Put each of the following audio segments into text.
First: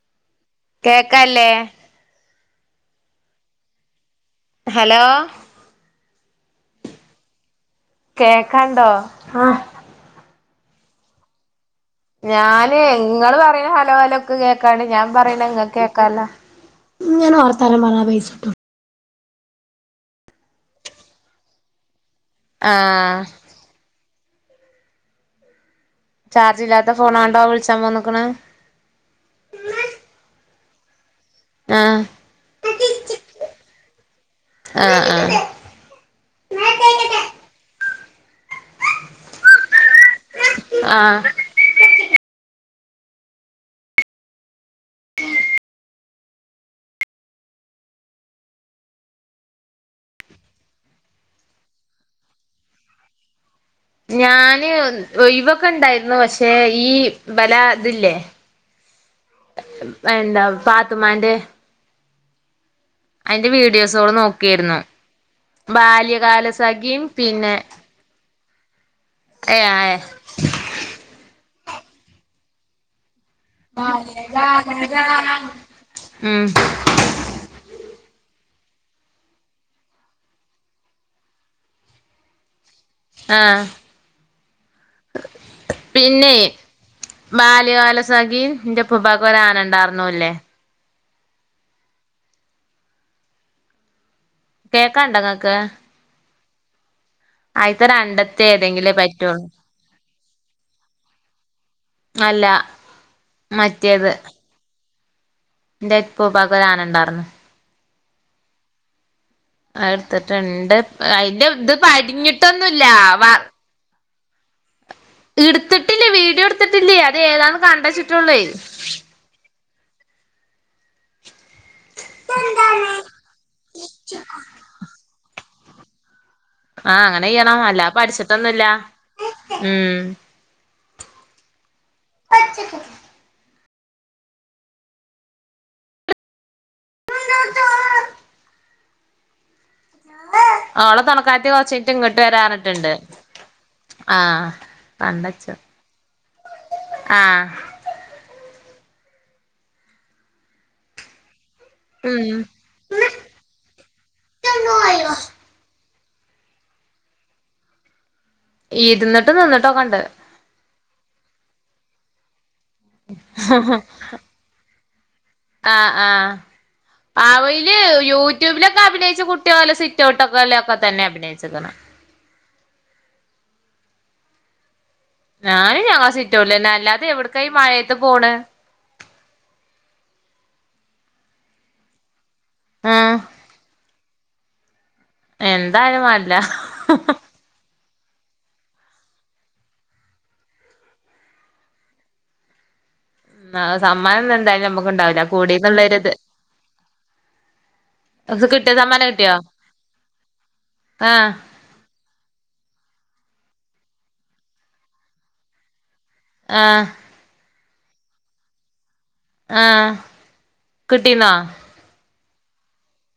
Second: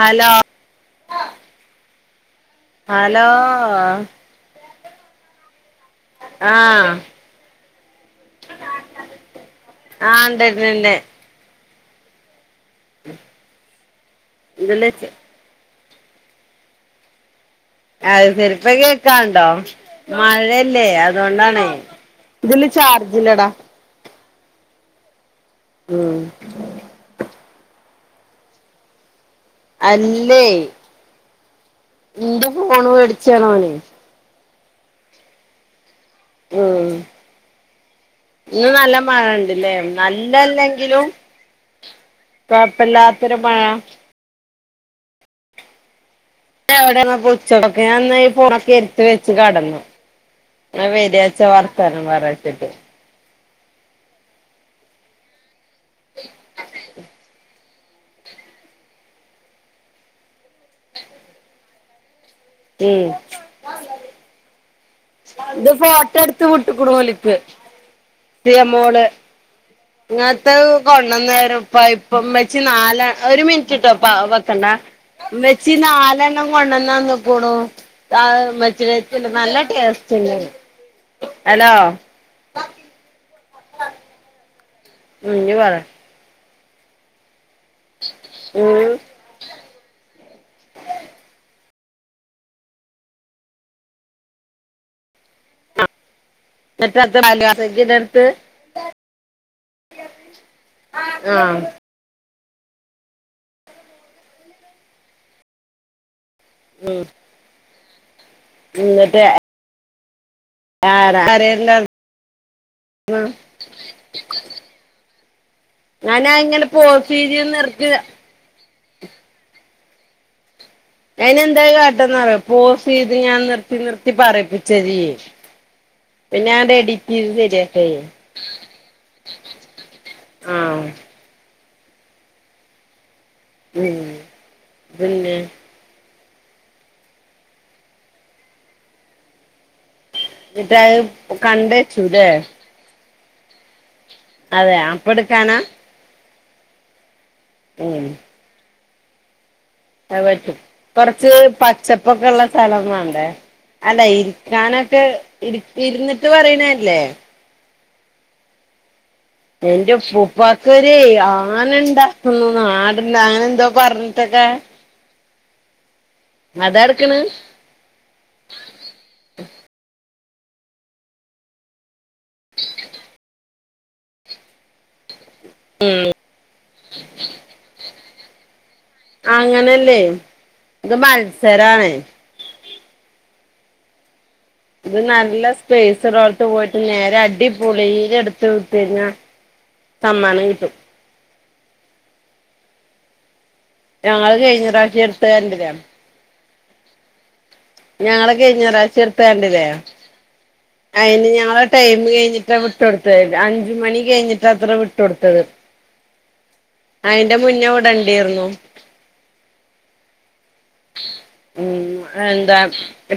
Hello കേക്കാല്ലേ hello hello ആഹ് കേക്കാണ്ടോ ആഹ് ആഹ് ഇണ്ട് ഇണ്ട് ഇണ്ട് ഞാന് ഇങ്ങള് പറയ്ണ ഹലോ വലാേ ഇക്ക് കേക്കാണ്ട് ഇതില് ഞാം പറയ് ണത് ഇങ്ങകേക്കാല്ല അത് സെരി ഇപ്പൊ കേക്കാണ്ടോ മഴല്ലേ അത് കൊണ്ടാണേ ഇതില് ചാർജ് ആഹ് ഇല്ലടാ ചാർജ് ഇല്ലാത്ത ഫോണാേണ്ടാ വിൾച്ചാം വന്ന്ക്ക്ണ് അല്ലേയ് ആഹ് ഇന്റെ ഫോണ് വേടിച്ച്യാണോലൈ ആഹ് ആഹ് ഉം ഇന്ന് നല്ല മഴണ്ട്ലെ നല്ലല്ലെങ്കിലും ആഹ് കാെഴപ്പല്ലാത്തൊരു മഴ എവടേര്ന്നു ഇപ്പൊ ഉച്ചക്കൊകെ ഞാൻ ഇന്ന് ഈ ഫോണൊക്കെ എര്ത്ത് വെച്ച് കടന്നു ഇങ്ങള് വെരിയാച്ച വർത്താനം പറയാച്ചിട്ട് ഞാന് ഒയ് വൊക്കെ ഇണ്ടായിര്ന്നു പക്ഷെ ഈ ഇബലാ ഇത് ല്ലേ എന്താ പാത്തുമ്മാന്റെ ഏഹ് ഐന്റെ വീഡിയോസാേള് നോക്കേര്ന്നു ഇത് ഫോട്ടോ എടുത്ത് വിട്ട്ക്ക്ണു ബാല്യകാലസഖിം ഓല്ക്ക് പിന്നെ [unintelligible] ഇന്നത്തെത് കൊണ്ടന്നെരും പൈപ്പ് ഇമ്മച്ചി നാല ഒരു മിൻ റ്റ്ട്ടോ പ്പ വെക്കണ്ട ഇമ്മച്ചി ഉം നാലെണ്ണം കൊണ്ടന്നന്ന്ക്കുണു അത് ഇമ്മച്ചിടെര്ത്ത് ഇണ്ട് നല്ല ടേസ്റ്റ്ണ്ട് ഹലോ ആഹ് ഉം ഇഞ്ഞ് പറെ പിന്നെെ ബാല്യകാല സഖിം ഇന്റെ ഉം ഇപ്പപാക്ക് ഒരാന ഇണ്ടാർന്നുനില്ലേ കേക്കാണ്ടഇങ്ങക്ക് നെറ്റർത്ത് ബാല്യകാലസഖിയാ അന്റെട്ത്ത് രണ്ടത്തെ ഏതെങ്കിലേ പറ്റുള്ളൂ ആഹ് മല്ല മറ്റേത് ഇന്റെ ഉപ്പൂപാക്ക് ഒര് ആന ഇണ്ടാർന്നു ഇന്ന്ട്ട് അത് ഇട്ത്ത്ട്ട്ണ്ട് ഐന്റെ ഇത് കരയണ്ടായിരുന്നു പടിഞ്ഞ്ട്ടൊന്നുല്ലാ വർ ഇട്ത്ത്ട്ടില്ലേയ് ഞാനാ വീഡിയോ ഇങ്ങനെ ഇട്ത്ത്ട്ടില്ലേയ് പോസ് അത് ചെയ്ത് ഏതാണ് നിർത്തി കണ്ടെച്ച്ട്ടൊള്ളേയ് അയിന് എന്താ കാട്ടെന്നറിയോ പോസെയ്ത് ഞാൻ നിർത്തി നിർത്തി പറയിപ്പിച്ചരി. ആഹ് അങ്ങനെയ്യണം അല്ലാഹ് പഠിച്ചിട്ടൊന്നുല്ല ഉം ഉം. പച്ചക്കിൽ [inaudible] ഉ പിന്നെ [inaudible] എന്നിട്ട് ഓളെ അത് തൊണക്കാരത്തി കൊറച്ചയിഞ്ഞിട്ട് ഇങ്ങോട്ട് കണ്ടേച്ചൂല്ലേ വരാ പറഞ്ഞിട്ടുണ്ട്. ആഹ് അതെ അപ്പ കണ്ടച്ചോ എടുക്കാനാ ആഹ്. ഉം. അത് പറ്റും. കൊറച്ച് പച്ചപ്പൊക്കെ ഉള്ള സ്ഥലം വാണ്ടേ? അല്ല ഇരിക്കാനൊക്കെ ഉം ഇരു ഇരുന്നിട്ട് പറയണല്ലേ? ഇരുന്നിട്ടും നിന്നിട്ടും ഒക്കണ്ട്. വർക്കൊരയ് ആനണ്ടാകുന്നു നാടുന്ന് അങ്ങനെന്തോ പറഞ്ഞിട്ടൊക്കെ? ആഹ് ആഹ് അതാ എടുക്കണ് ആവോയിൽ യൂട്യൂബിലൊക്കെ അഭിനയിച്ച കുട്ടി ഓലെ സിറ്റൗട്ട്ക്കോലോക്കെ തന്നെ അഭിനയിച്ക്കണ്. ഉ ഞാനും ഞങ്ങളെ സിറ്റൗട്ടിലന്നെ അല്ലാതെ എവ്ട്ക്കാ ഈ മഴയത്ത് പോണ്? അങ്ങനല്ലെ ഇത് മത്സരാണ്. ആഹ്. ഇത് നല്ല എന്തായാലും സ്പേസ് വേണ്ടില്ല ഉള്ളോട്ത്ത് പോയിട്ട് നേരെ അടി പുളിയില എടുത്ത് തിരിഞ്ഞ സമ്മാനം കിട്ടും. ആഹ് സമ്മാനം ഞങ്ങള് ഒന്ന എന്തായാലും കഴിഞ്ഞ പ്രാവശ്യം നമുക്ക്ണ്ടാവൂല്ല. എടുത്തത് കൂടീന്ന് കണ്ടില്ലേ ഉള്ളൊരിത്. ഞങ്ങള് കഴിഞ്ഞ പ്രാവിശ്യ എടുത്ത കിട്ടിയോ കണ്ടില്ലേ? ആഹ് അയിന് ഞങ്ങളെ ടൈമ് കഴിഞ്ഞിട്ടാ വിട്ടൊടുത്തെ. അഞ്ച് മണി കഴിഞ്ഞിട്ടാത്രെ വിട്ടൊടുത്തത്. ആഹ്. അയിന്റെ മുന്നേ ഇവിടേണ്ടർന്നു. ആഹ് കിട്ടീന്നോ? ഉം എന്താ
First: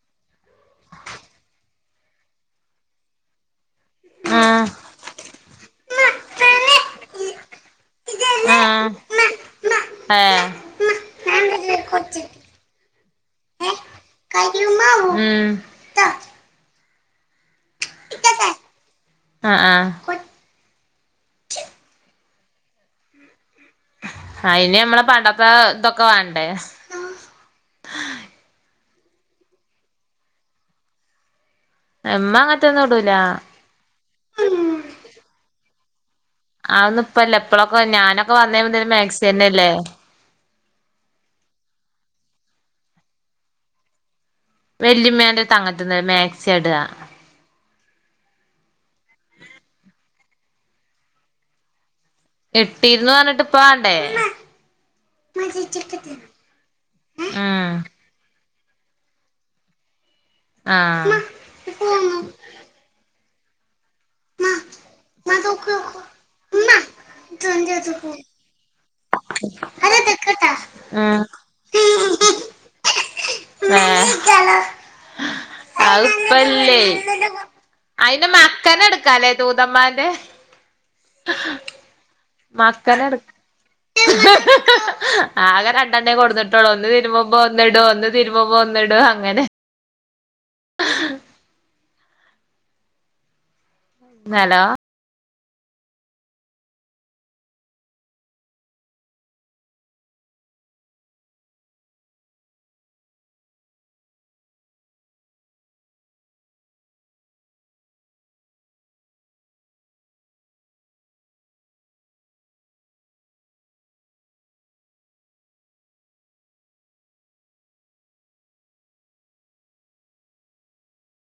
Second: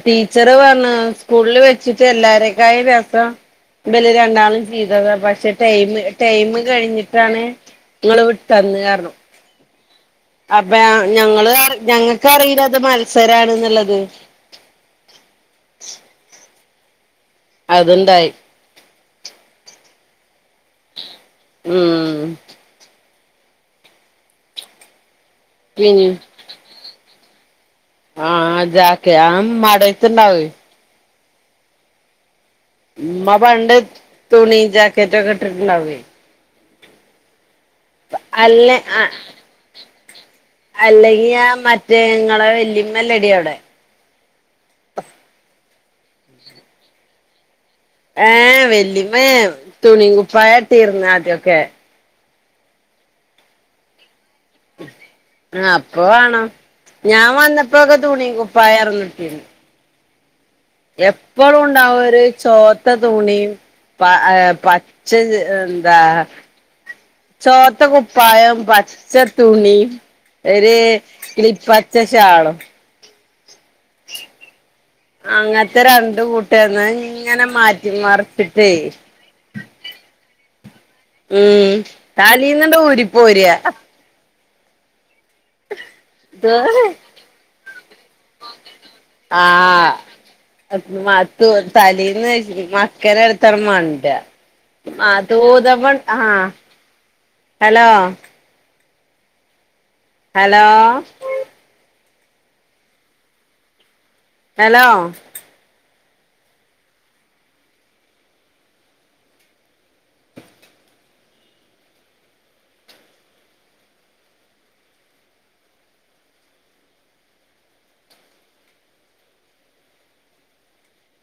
ടീച്ചറ് പറഞ്ഞ സ്കൂളിൽ വെ ച്ചിട്ട്‌ എല്ലാരക്കായി രസം ഇബല് രണ്ടാളും ആഹ് ചെയ്തതാ. പക്ഷെ ടൈംമ് ടൈംമ് കഴിഞ്ഞിട്ടാണ് ങ്ങള് വിട്ടന്ന് പറഞ്ഞു. ആഹ് അപ്പ ഞങ്ങള് ഏഹ് ഞങ്ങൾക്ക് അറീല ഇത് മത്സരാണ്ന്നുള്ളത്. ഉം. അതുണ്ടായി. ഇട്ടട്ടെ ആഹ് ആഹ്. ഉം. അയിന് നമ്മളെ പണ്ടത്തെ ഇതൊക്കെ പിന്നെ വാണ്ടേ? ആഹ് അതാക്കെ, ആമ്മാടത്ത്ണ്ടാവയ്. ഇമ്മ അങ്ങനത്തൊന്നും. ഇടൂല ഇമ്മ പണ്ട്, തുണി, ജാക്കറ്റ് ഒക്കെ ഇട്ടിട്ടുണ്ടാവെയ്. ആന്നും ഇപ്പല്ല. ഇപ്പളൊക്കെ ഞാനൊക്കെ വന്ന അല്ല മുതല് മാക്സീയന്നല്ലേ? അല്ലെങ്കി ആഹ് മറ്റേ ഇങ്ങളെ വല്ലിമ്മല്ലെടീ അവിടെ? വെല്ലിമ്മേന്റെ തങ്ങത്തിന്ന്. മാക്സിയാ ഇടാ. ഏഹ്. വല്ലിമ്മേ തുണി കുപ്പായട്ടീർന്ന് ആദ്യൊക്കെ. ഇട്ടീർന്നു പറഞ്ഞിട്ട് ഇപ്പൊ വാണ്ടേ? ആഹ് അപ്പ വാണം. ഞാൻ ഉം വന്നപ്പോക്കെ തുണി കുപ്പായാർന്ന് ഇട്ടിന്. ആഹ് എപ്പളും ഉണ്ടാവും ഒരു ഉമ്മ ചോത്ത തുണി. ആഹ് ഇഹ് പച്ച ഇഹ് ഇതാ. ഇതൊന്ന് ചോത്ത എടുത്ത് പോ കുപ്പായം, പച്ച തുണി അതെടുക്കട്ടാ ഒരു ആഹ് കിളി പച്ച ഷാളും. തന്നെ. അങ്ങനത്തെ രണ്ട് അയ്പ്പല്ലേ. കൂട്ടന്ന് ഇങ്ങനെ മാറ്റി അയിന്റെ മറിച്ചിട്ടേ മക്കനെടുക്കാല്ലേ തൂതമ്മാന്റെ? ഉം. മക്കനെ താലീന്നതൂരി എടു പോരാ. ആകെ രണ്ടെണ്ണേ ഇത് കൊടുന്നിട്ടോള്ളൂ. ഒന്ന് തിരുമ്പുമ്പോ ഒന്ന്ടും. ഒന്ന്, തിരുമ്പുമ്പോ ഒന്നിടുവങ്ങനെ. മാ തലേന്ന് മക്കനെടുത്തട് മണ്ടയ. ഹലോ ആഹ് തൂതപ്പം ആഹ് ഹലോ ഹലോ ഹലോ